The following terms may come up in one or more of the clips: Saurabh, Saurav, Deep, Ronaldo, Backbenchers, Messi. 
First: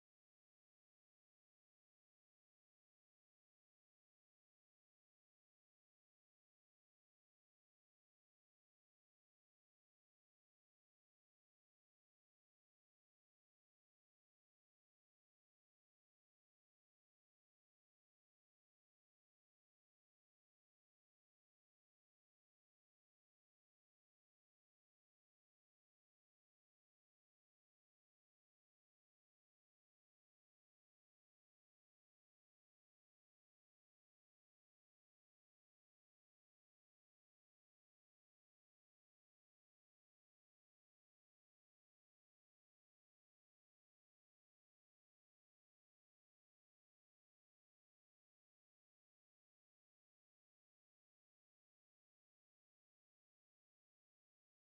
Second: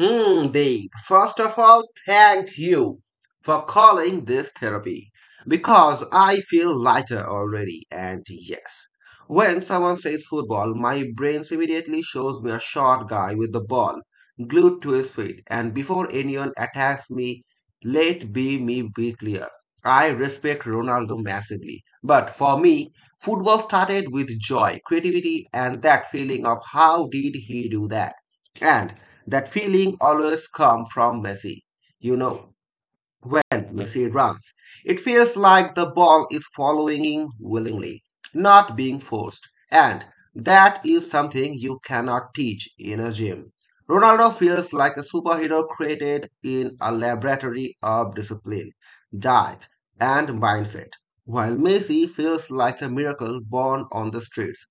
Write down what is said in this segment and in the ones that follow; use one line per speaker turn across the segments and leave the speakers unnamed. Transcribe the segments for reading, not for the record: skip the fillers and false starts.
Hmm, Dave, first of all, thank you for calling this therapy because I feel lighter already. And yes, when someone says football, my brain immediately shows me a short guy with the ball glued to his feet. And before anyone attacks me, let be me be clear. I respect Ronaldo massively. But for me, football started with joy, creativity, and that feeling of how did he do that? And that feeling always come from Messi. You know, when Messi runs, it feels like the ball is following him willingly, not being forced. And that is something you cannot teach in a gym. Ronaldo feels like a superhero created in a laboratory of discipline, diet, and mindset, while Messi feels like a miracle born on the streets.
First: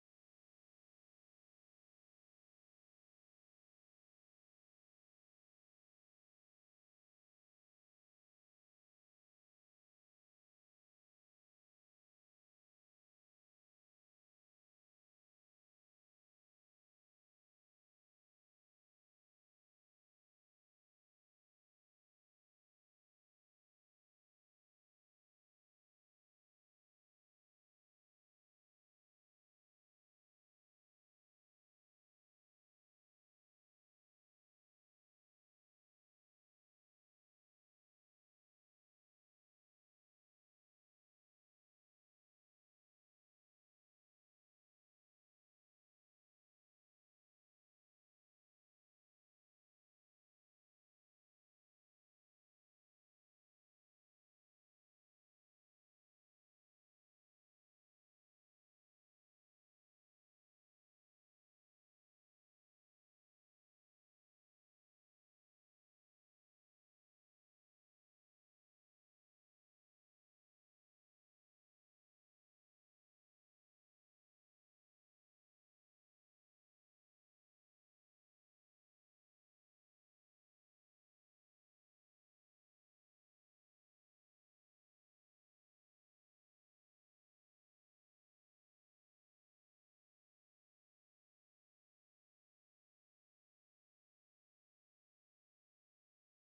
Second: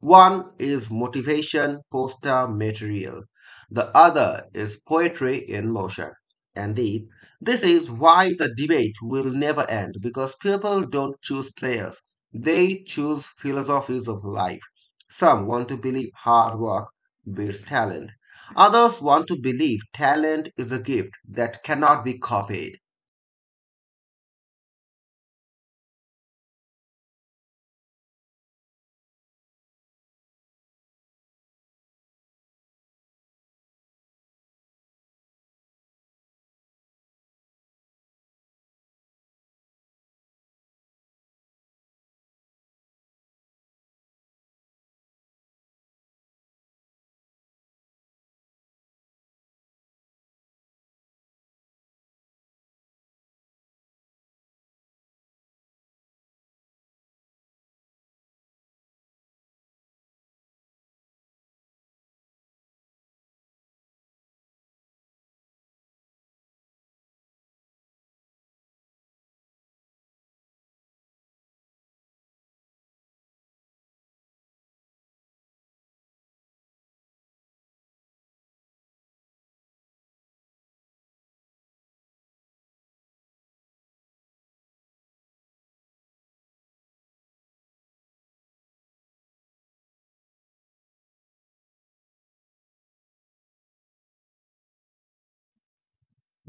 One is motivation poster material, the other is poetry in motion. And the This is why the debate will never end because people don't choose players, they choose philosophies of life. Some want to believe hard work builds talent, others want to believe talent is a gift that cannot be copied.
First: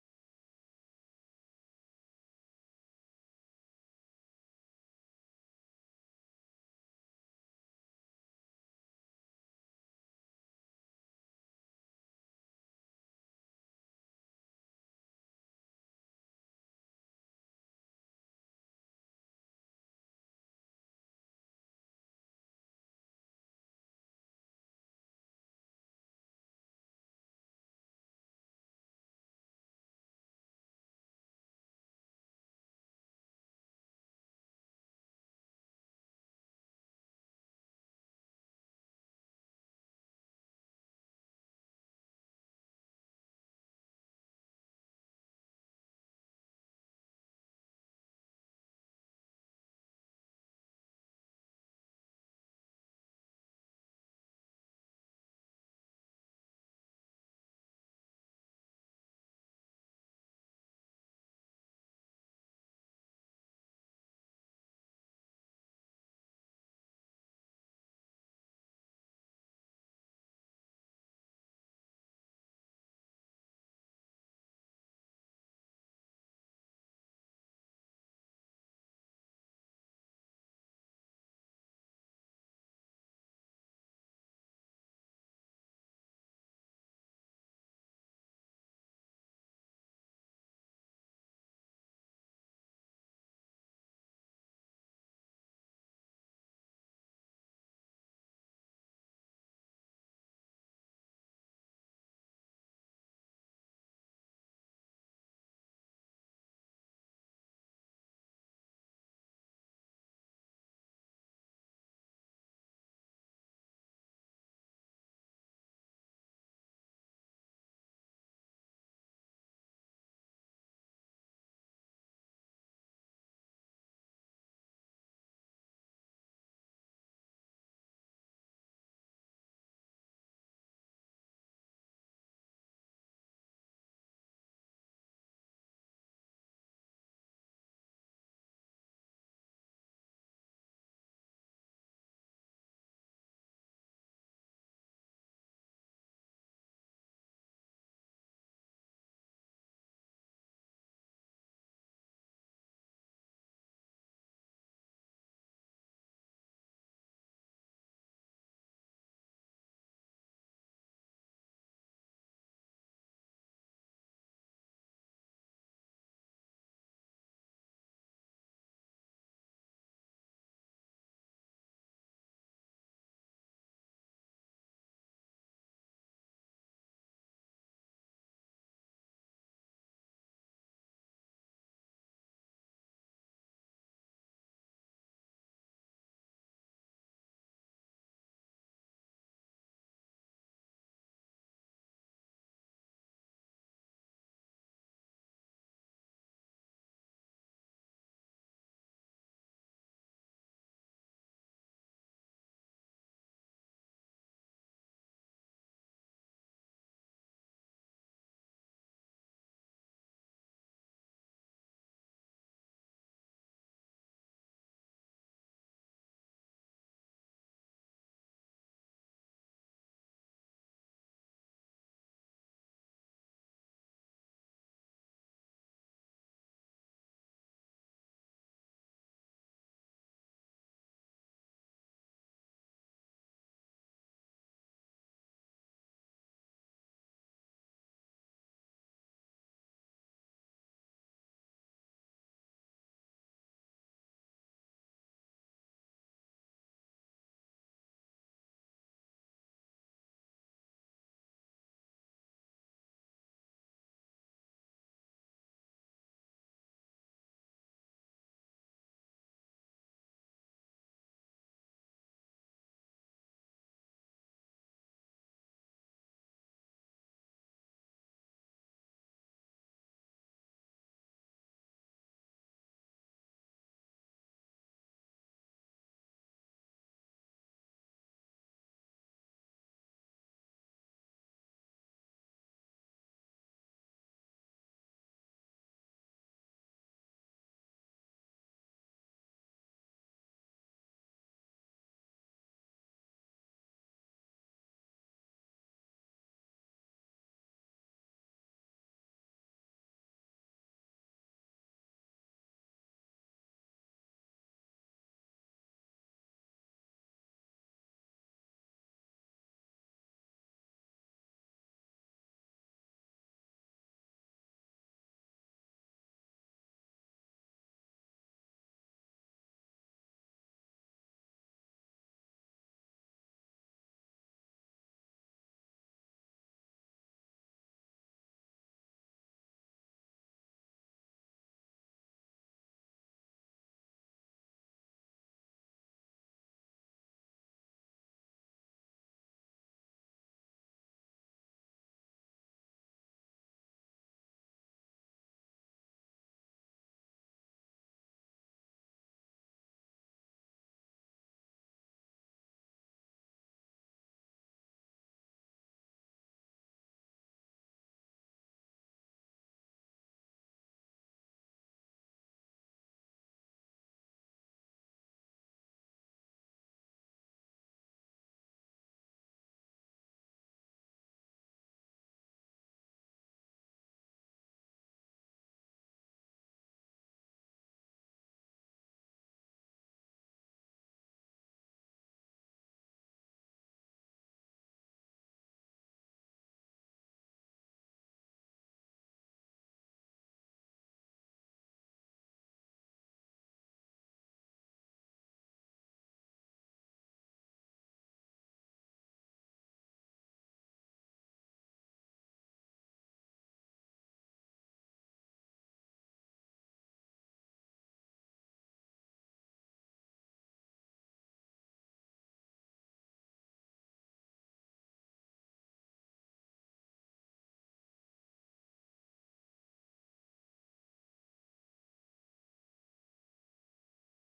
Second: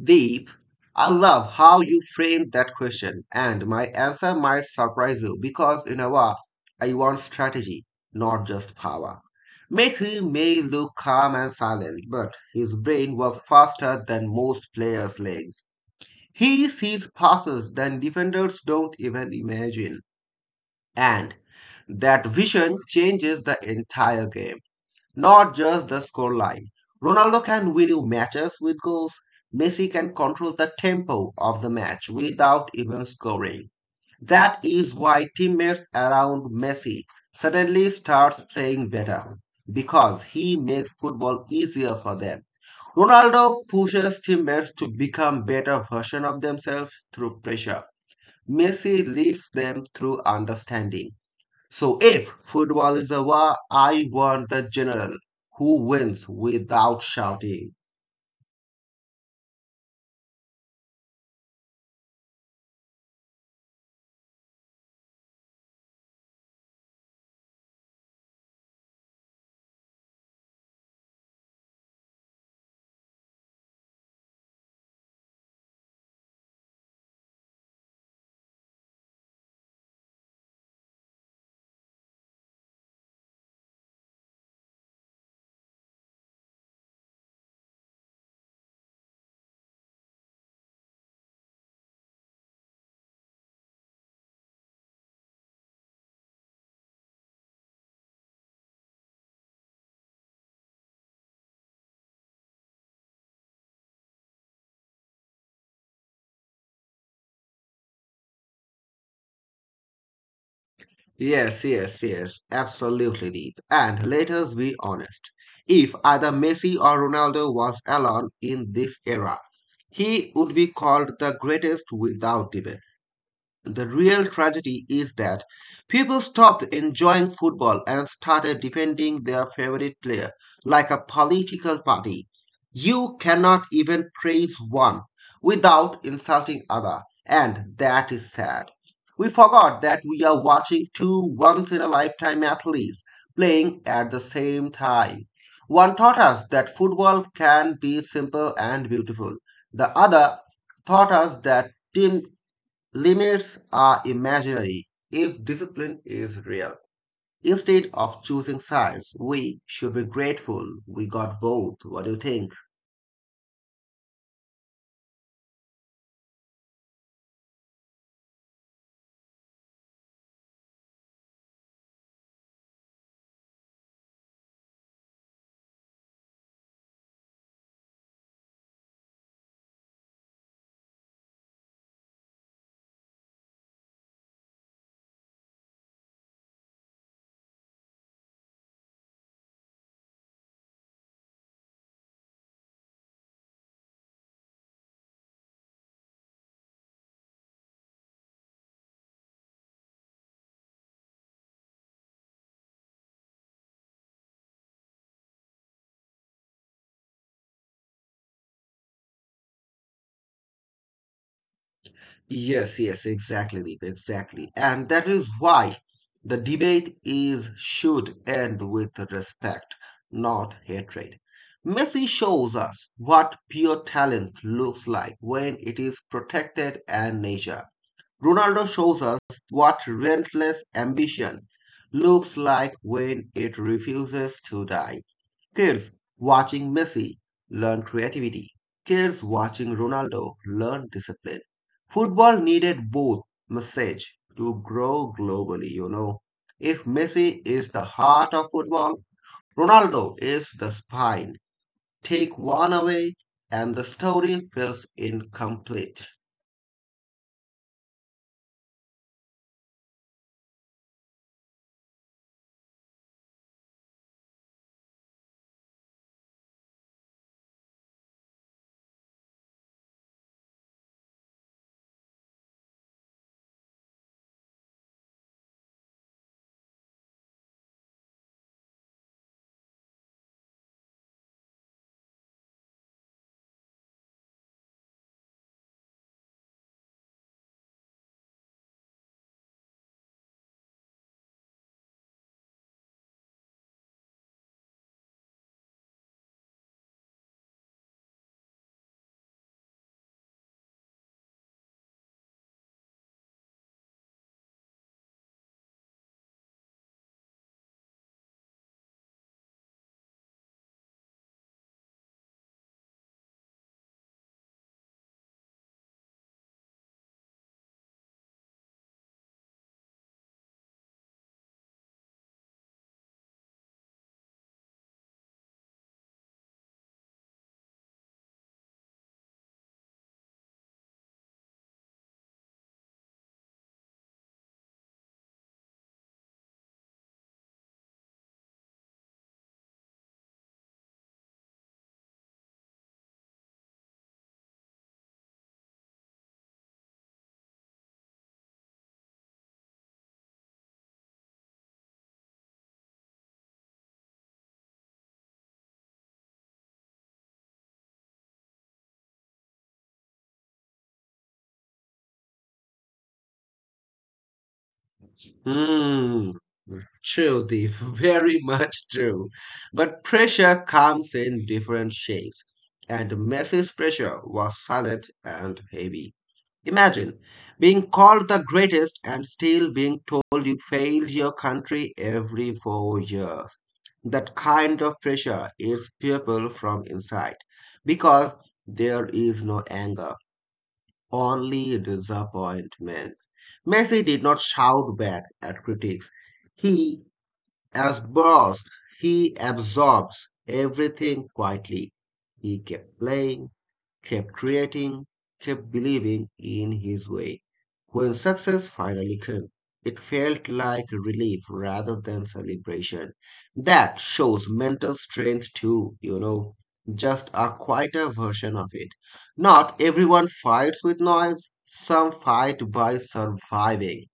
Deep, I love how you framed that question, and my answer might surprise you because, in a way, I want strategy, not just power. Maitre may look calm and silent, but his brain works faster than most players' legs. He sees passes that defenders don't even imagine, and that vision changes the entire game, not just the scoreline. Ronaldo can win matches with goals. Messi can control the tempo of the match without even scoring. That is why teammates around Messi suddenly starts playing better because he makes football easier for them. Ronaldo pushes teammates to become better versions of themselves through pressure. Messi lifts them through understanding. So if football is over, I want the general who wins without shouting. Yes, yes, yes, absolutely, Deep. And let us be honest. If either Messi or Ronaldo was alone in this era, he would be called the greatest without debate. The real tragedy is that people stopped enjoying football and started defending their favorite player like a political party. You cannot even praise one without insulting other, and that is sad. We forgot that we are watching two once in a lifetime athletes playing at the same time. One taught us that football can be simple and beautiful. The other taught us that team limits are imaginary if discipline is real. Instead of choosing sides, we should be grateful we got both. What do you think? Yes, yes, exactly, Deep, exactly. And that is why the debate is should end with respect, not hatred. Messi shows us what pure talent looks like when it is protected and nurtured. Ronaldo shows us what relentless ambition looks like when it refuses to die. Kids watching Messi learn creativity. Kids watching Ronaldo learn discipline. Football needed both message to grow globally, If Messi is the heart of football, Ronaldo is the spine. Take one away and the story feels incomplete. Mm, true, Deep. Very much true. But pressure comes in different shapes, and Messi's pressure was silent and heavy. Imagine being called the greatest and still being told you failed your country every four years. That kind of pressure is people from inside because there is no anger, only disappointment. Messi did not shout back at critics. He as outbursts. He absorbs everything quietly. He kept playing, kept creating, kept believing in his way. When success finally came, it felt like relief rather than celebration. That shows mental strength too, just a quieter version of it. Not everyone fights with noise, some fight by surviving.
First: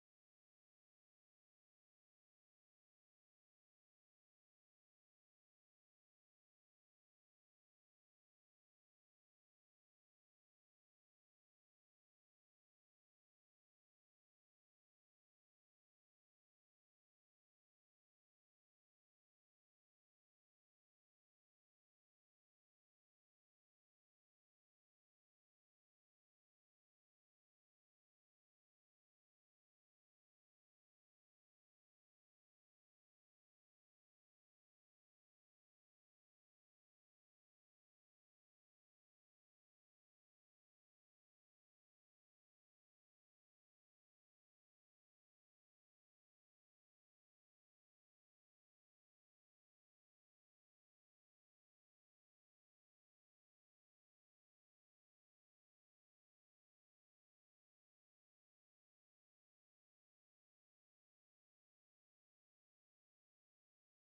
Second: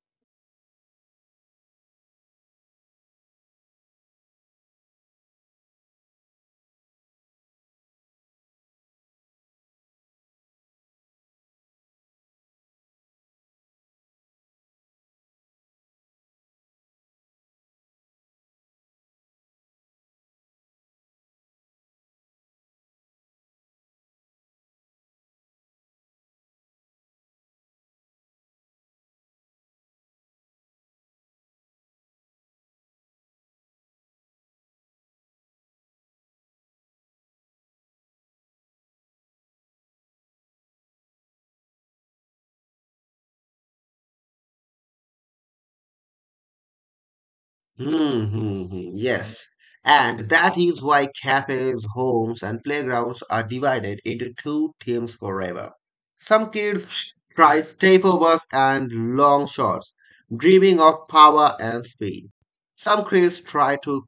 Hmm, hmm, hmm, yes. And that is why cafes, homes, and playgrounds are divided into two teams forever. Some kids try stepovers and long shots, dreaming of power and speed. Some kids try to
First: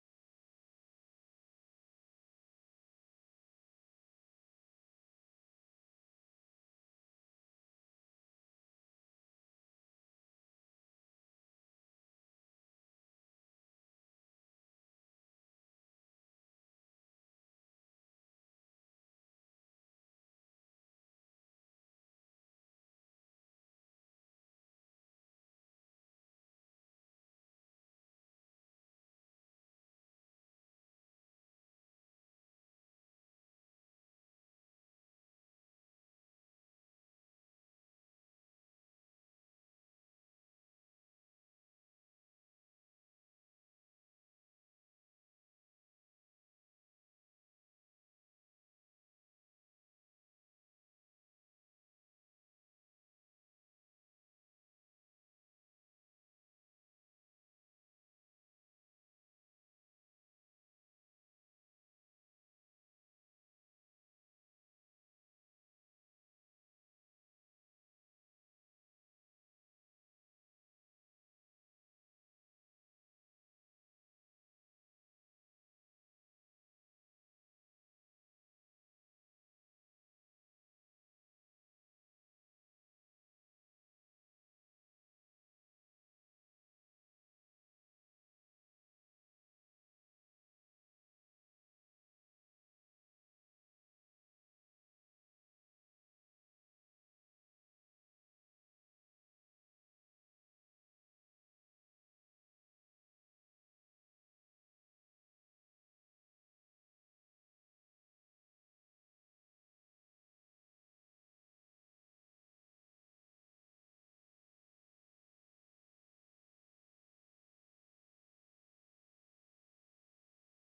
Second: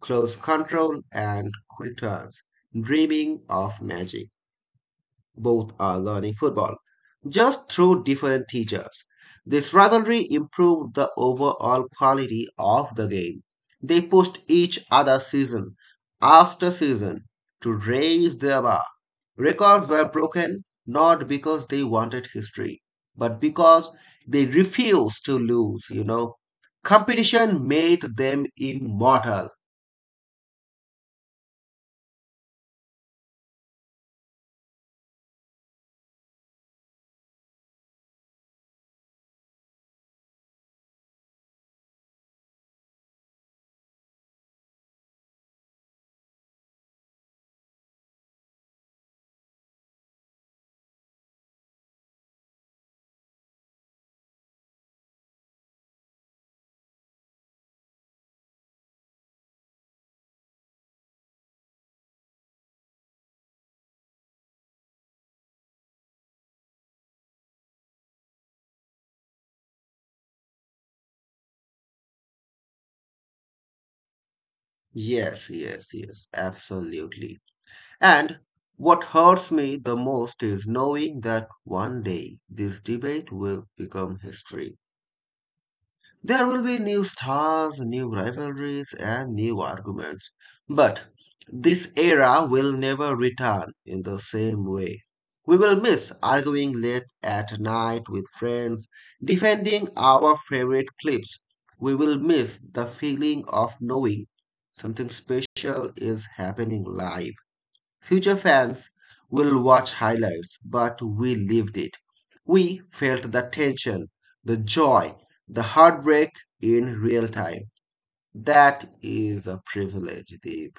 close control and quick turns, dreaming of magic. Both are learning football, just through different teachers. This rivalry improved the overall quality of the game. They pushed each other season after season to raise their bar. Records were broken not because they wanted history, but because they refused to lose, Competition made them immortal. Yes, yes, yes, absolutely. And what hurts me the most is knowing that one day this debate will become history. There will be new stars, new rivalries, and new arguments. But this era will never return in the same way. We will miss arguing late at night with friends, defending our favorite clips. We will miss the feeling of knowing something special is happening live. Future fans will watch highlights, but we lived it. We felt the tension, the joy, the heartbreak in real time. That is a privilege, Deep.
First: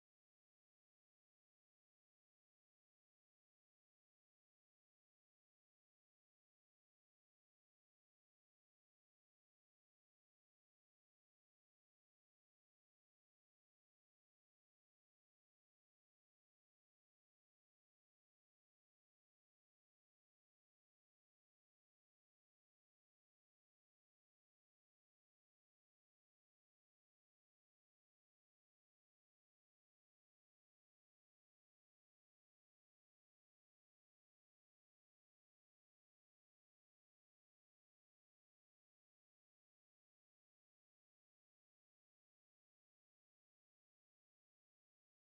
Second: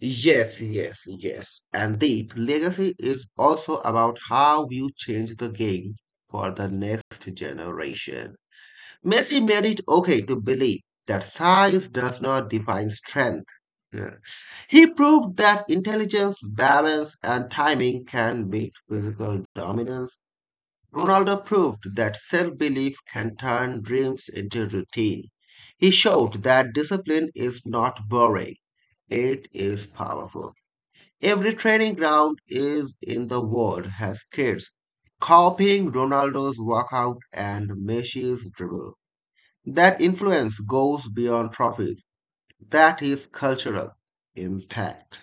Yes, yes, yes. And Deep, legacy is also about how you change the game for the next generation. Messi made it okay to believe that size does not define strength. Yeah. He proved that intelligence, balance, and timing can beat physical dominance. Ronaldo proved that self belief can turn dreams into routine. He showed that discipline is not boring, it is powerful. Every training ground is in the world has kids copying Ronaldo's workout and Messi's dribble. That influence goes beyond trophies. That is cultural impact.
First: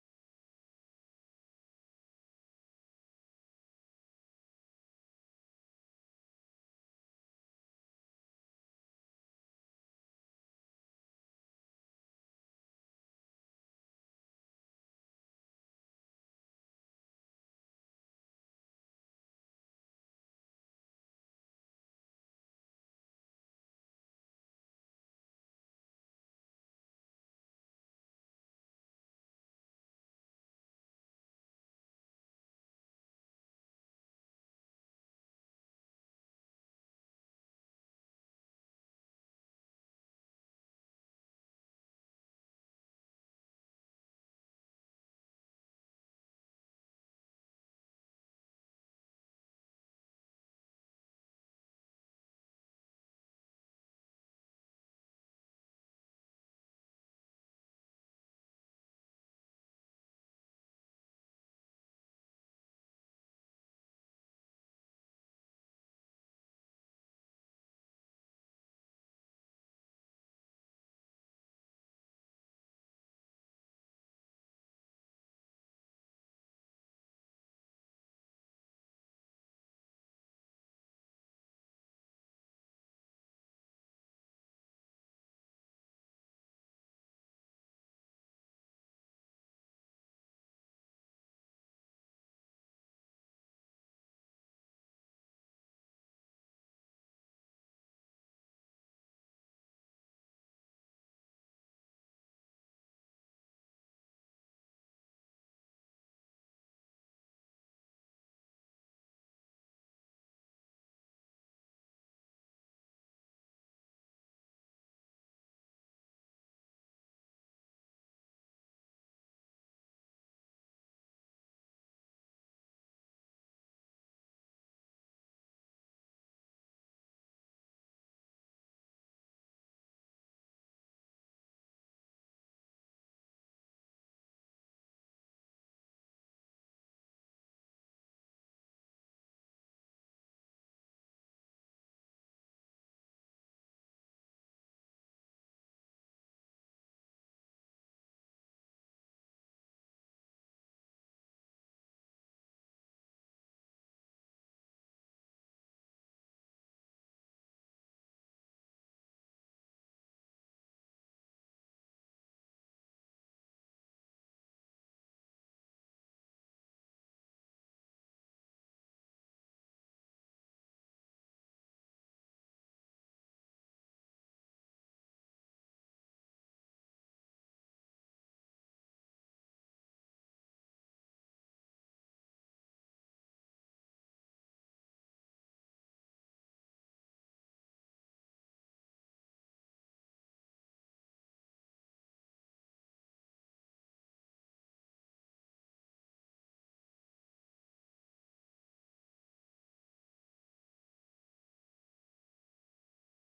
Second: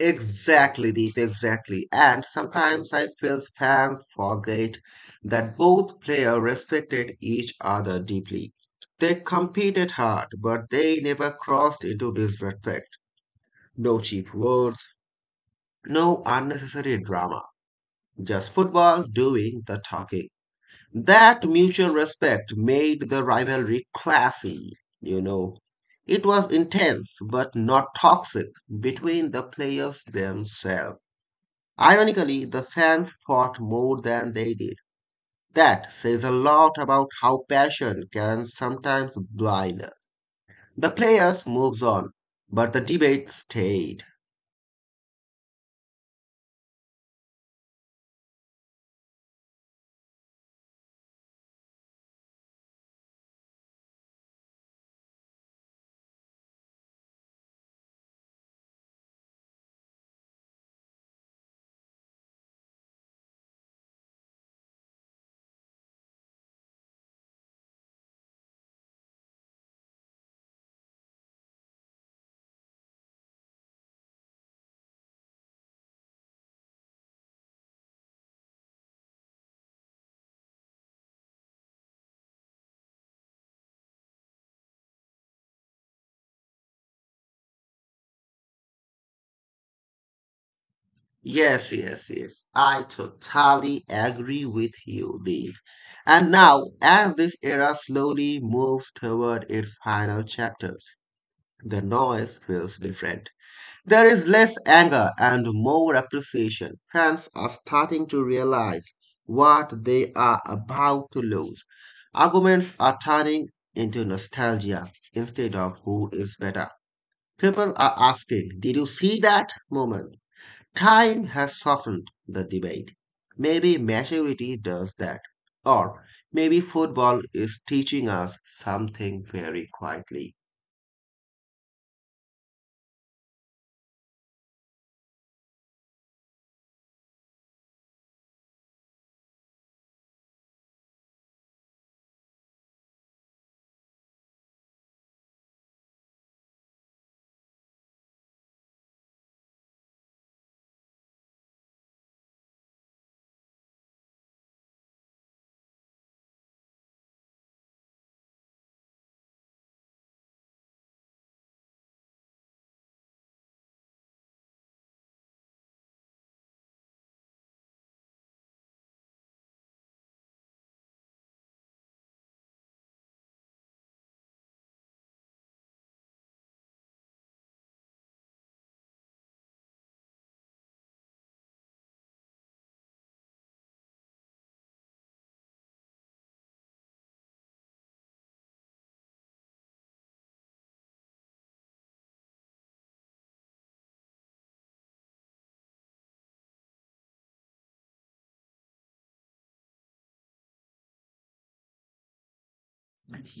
Exactly, Deep, exactly. And sometimes I feel fans forget that both players respected each other deeply. They competed hard, but they never crossed into disrespect. No cheap words, no unnecessary drama, just football doing the talking. That mutual respect made the rivalry classy, you know. It was intense but not toxic between the players themselves. Ironically, the fans fought more than they did. That says a lot about how passion can sometimes blind us. The players moves on, but the debate stayed. Yes, yes, yes. I totally agree with you, Lee. And now, as this era slowly moves toward its final chapters, the noise feels different. There is less anger and more appreciation. Fans are starting to realize what they are about to lose. Arguments are turning into nostalgia instead of who is better. People are asking, did you see that moment? Time has softened the debate. Maybe maturity does that. Or maybe football is teaching us something very quietly.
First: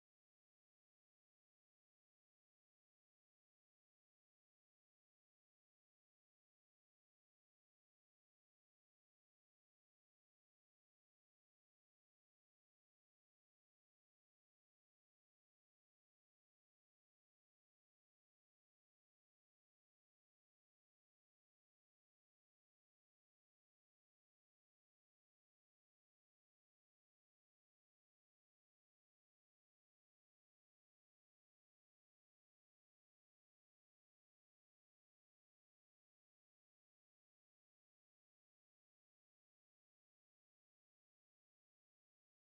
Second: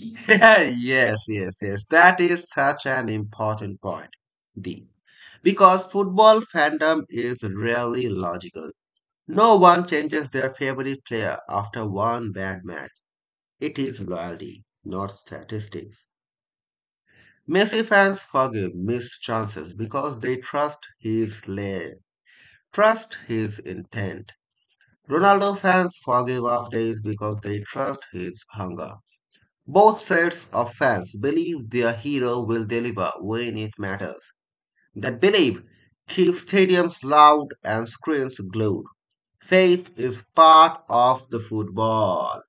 Yes, yes, yes. That is such an important point, Deep. Because football fandom is really logical. No one changes their favorite player after one bad match. It is loyalty, not statistics. Messi fans forgive missed chances because they trust his lay, trust his intent. Ronaldo fans forgive off days because they trust his hunger. Both sets of fans believe their hero will deliver when it matters. That belief keeps stadiums loud and screens glued. Faith is part of the football.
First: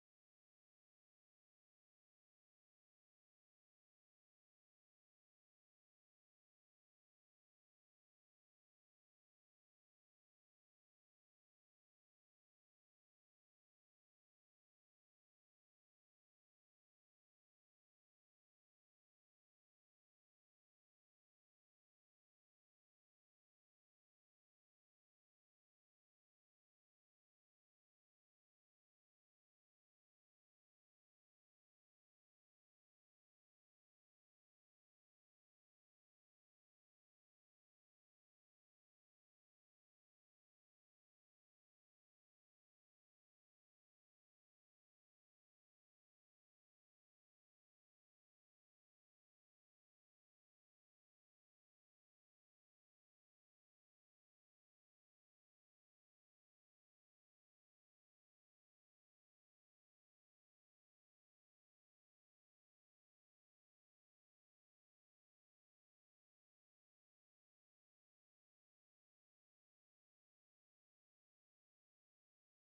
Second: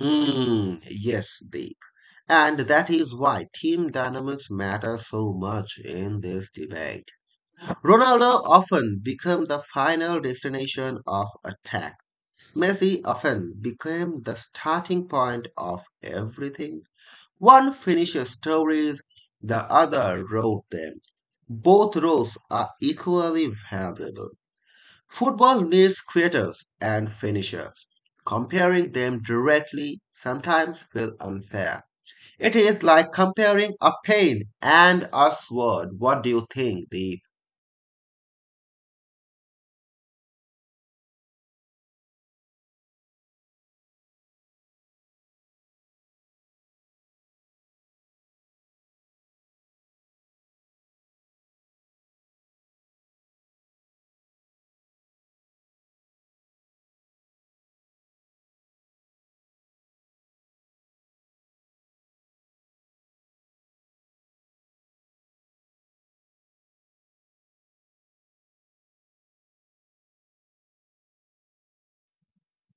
Hmm, yes, Deep. And that is why team dynamics matter so much in this debate. Ronaldo often became the final destination of attack. Messi often became the starting point of everything. One finishes stories, the other wrote them. Both roles are equally valuable. Football needs creators and finishers. Comparing them directly sometimes feels unfair. It is like comparing a pen and a sword. What do you think, Deep?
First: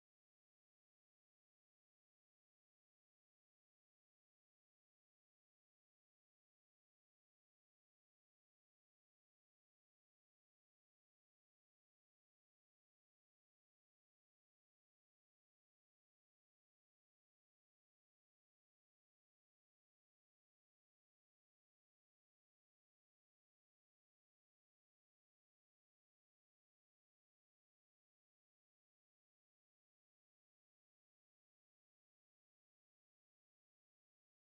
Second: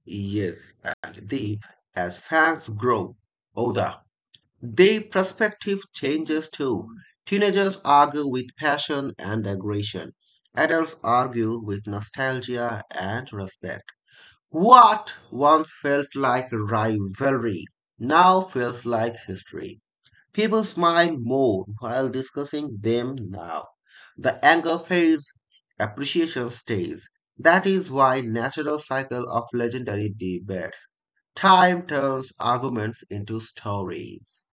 Yes, and deep, as fans grow older, their perspective changes too. Teenagers argue with passion and aggression. Adults argue with nostalgia and respect. What once felt like rivalry now feels like history. People smile more while discussing them now. The anger fades, appreciation stays. That is why natural cycle of legendary debates. Time turns arguments into stories.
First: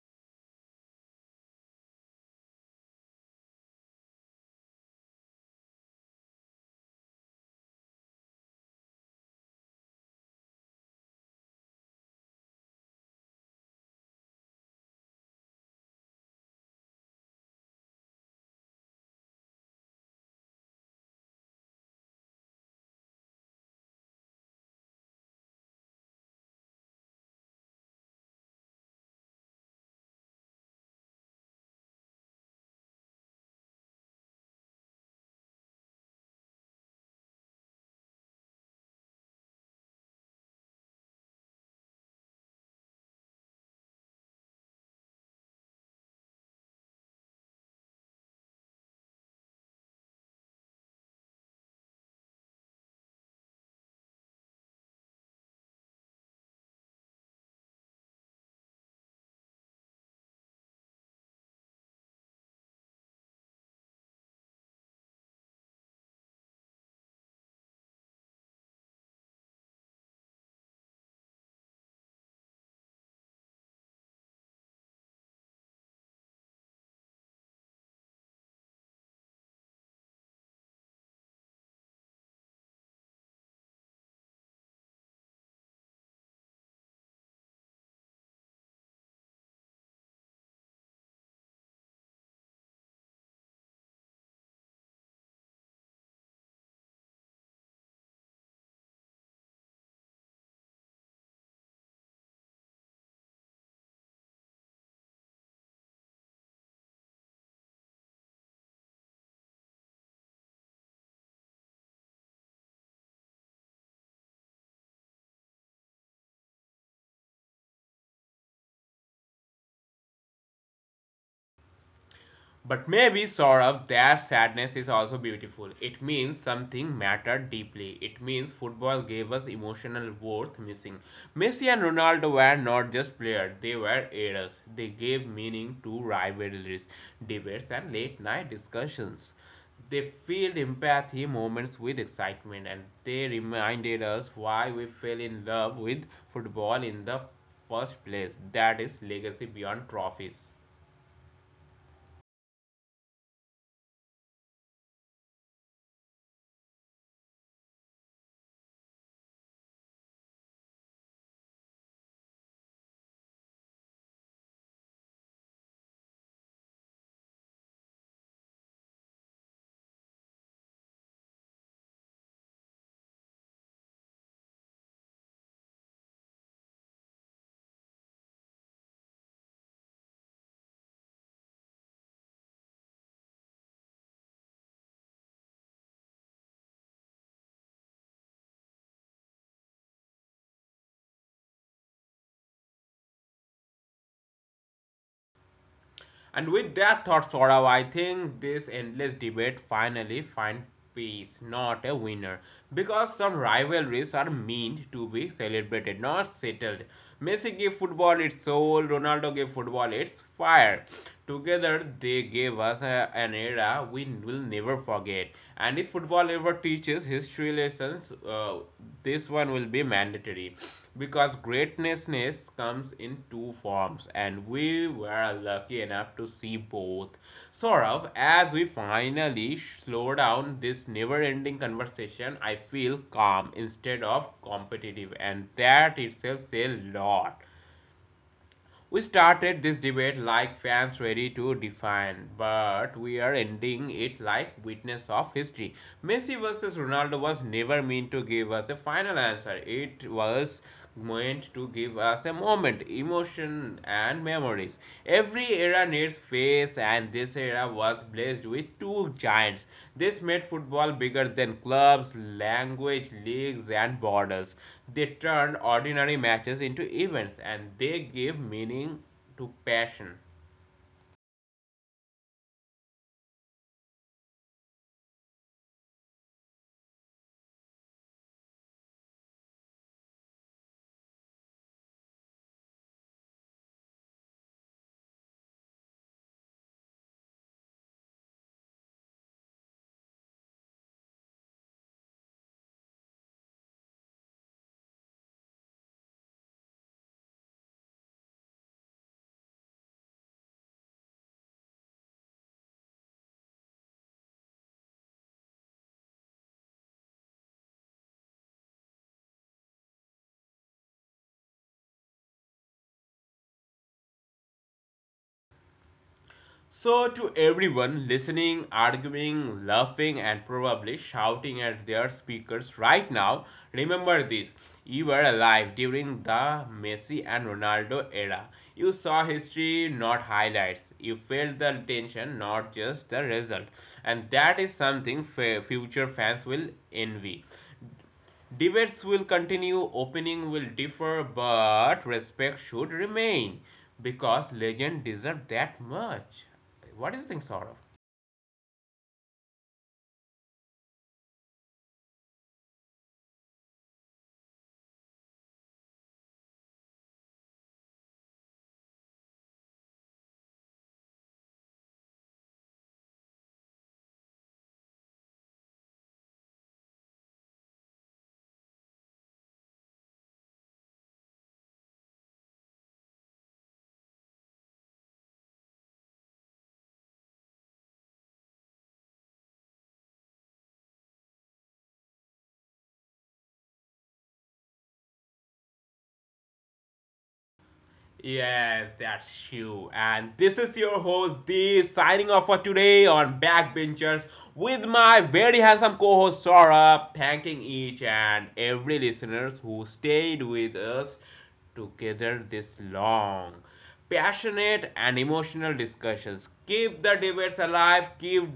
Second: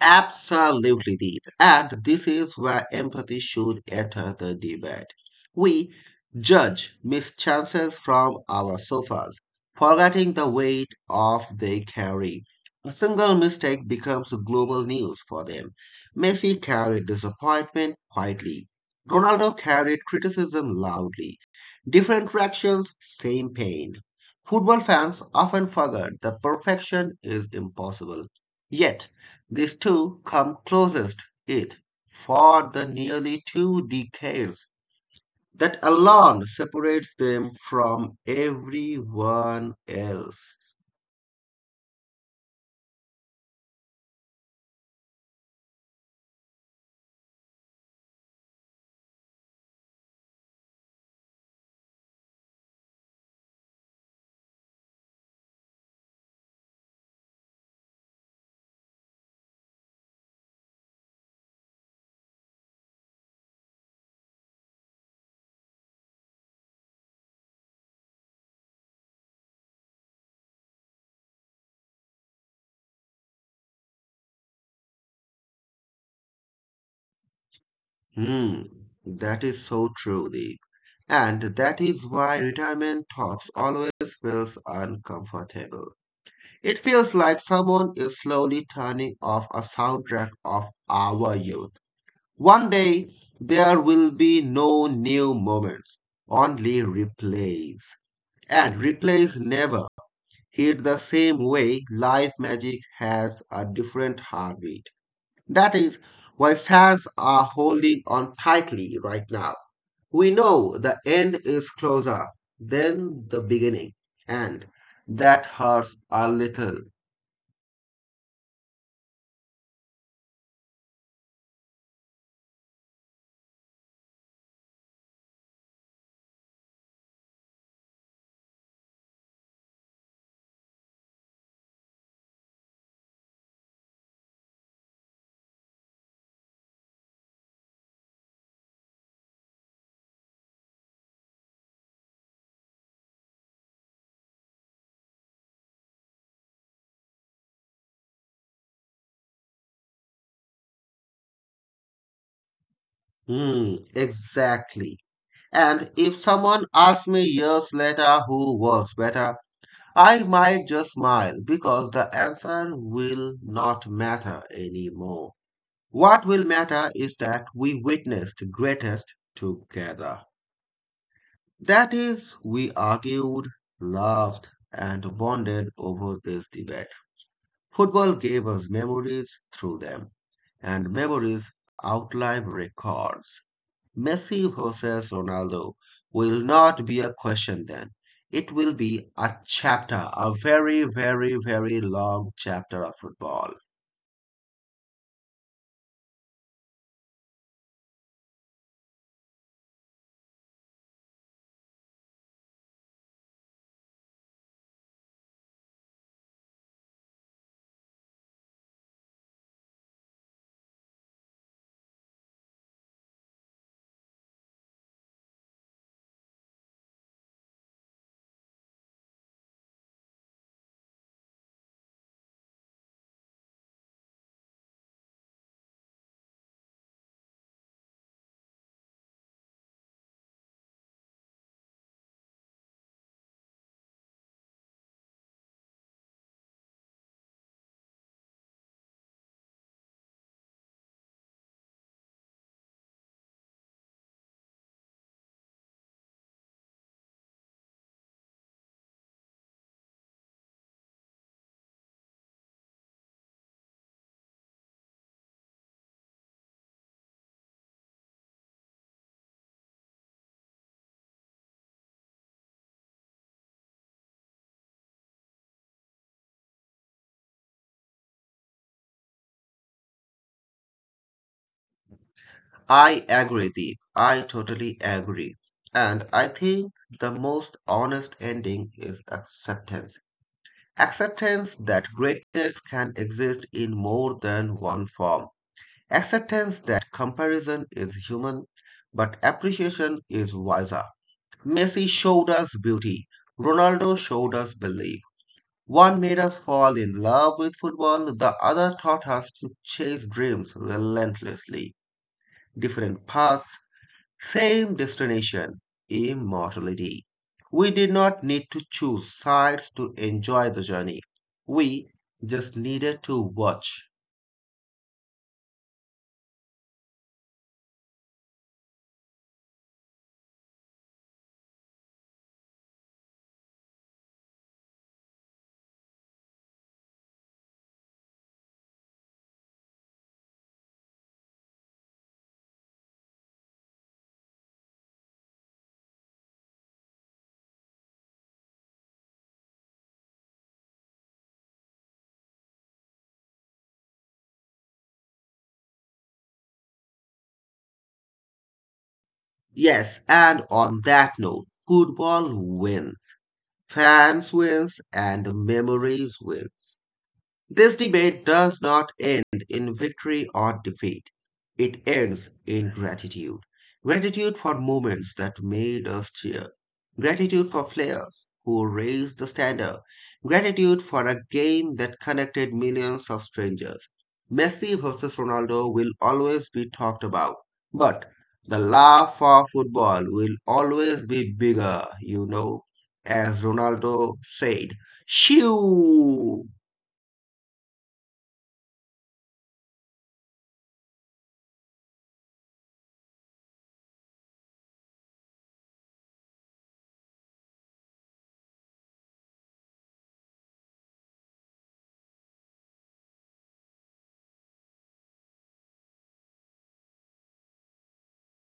Absolutely did. And this is where empathy should enter the debate. We judge missed chances from our sofas, forgetting the weight of they carry. A single mistake becomes global news for them. Messi carried disappointment quietly. Ronaldo carried criticism loudly. Different reactions, same pain. Football fans often forget that perfection is impossible. Yet, these two come closest it for the nearly two decades that alone separates them from everyone else. Hmm, that is so true, Deep. And that is why retirement talks always feels uncomfortable. It feels like someone is slowly turning off a soundtrack of our youth. One day, there will be no new moments, only replays. And replace never hit the same way. Live magic has a different heartbeat. That is why fans are holding on tightly right now. We know the end is closer than the beginning, and that hurts a little.
But maybe, sort of, their sadness is also beautiful. It means something mattered deeply. It means football gave us emotional worth missing. Messi and Ronaldo were not just players, they were eras. They gave meaning to rivalries, debates, and late night discussions. They filled empathy moments with excitement and they reminded us why we fell in love with football in the first place. That is legacy beyond trophies.
Hmm, exactly. And if someone asks me years later who was better, I might just smile because the answer will not matter anymore. What will matter is that we witnessed the greatest together. That is, we argued, loved, and bonded over this debate. Football gave us memories through them, and memories outlive records. Messi versus Ronaldo will not be a question then. It will be a chapter, a very, very, very long chapter of football.
And with that thought, Saurav, I think this endless debate finally find peace, not a winner. Because some rivalries are meant to be celebrated, not settled. Messi gave football its soul, Ronaldo gave football its fire. Together, they gave us an era we will never forget. And if football ever teaches history lessons, this one will be mandatory because greatness comes in two forms and we were lucky enough to see both, Saurav. As we finally slow down this never-ending conversation, I feel calm instead of competitive, and that itself says a lot. We started this debate like fans ready to define, but we are ending it like witness of history. Messi versus Ronaldo was never meant to give us a final answer. It was meant to give us a moment, emotion, and memory memories. Every era needs face, and this era was blessed with two giants. This made football bigger than clubs, language, leagues, and borders. They turned ordinary matches into events, and they gave meaning to passion.
I agree, Deep. I totally agree. And I think the most honest ending is acceptance. Acceptance that greatness can exist in more than one form. Acceptance that comparison is human, but appreciation is wiser. Messi showed us beauty. Ronaldo showed us belief. One made us fall in love with football, the other taught us to chase dreams relentlessly. Different paths, same destination, immortality. We did not need to choose sides to enjoy the journey. We just needed to watch.
So, to everyone listening, arguing, laughing, and probably shouting at their speakers right now, remember this. You were alive during the Messi and Ronaldo era. You saw history, not highlights. You felt the tension, not just the result. And that is something future fans will envy. Debates will continue, opinion will differ, but respect should remain because legend deserve that much. What do you think, Saurabh?
Yes, and on that note, football wins. Fans wins and memories wins. This debate does not end in victory or defeat. It ends in gratitude. Gratitude for moments that made us cheer. Gratitude for players who raised the standard. Gratitude for a game that connected millions of strangers. Messi versus Ronaldo will always be talked about, but the love for football will always be bigger, As Ronaldo said, shoo!
Yes, that's you. And this is your host, Deep, signing off for today on Backbenchers with my very handsome co host, Saurabh, thanking each and every listeners who stayed with us together this long. Passionate and emotional discussions. Keep the debates alive, keep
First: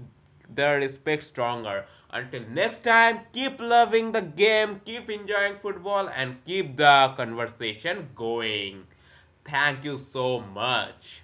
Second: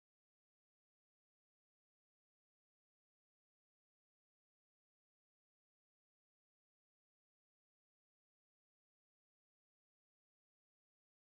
the respect stronger. Until next time, keep loving the game, keep enjoying football, and keep the conversation going. Thank you so much.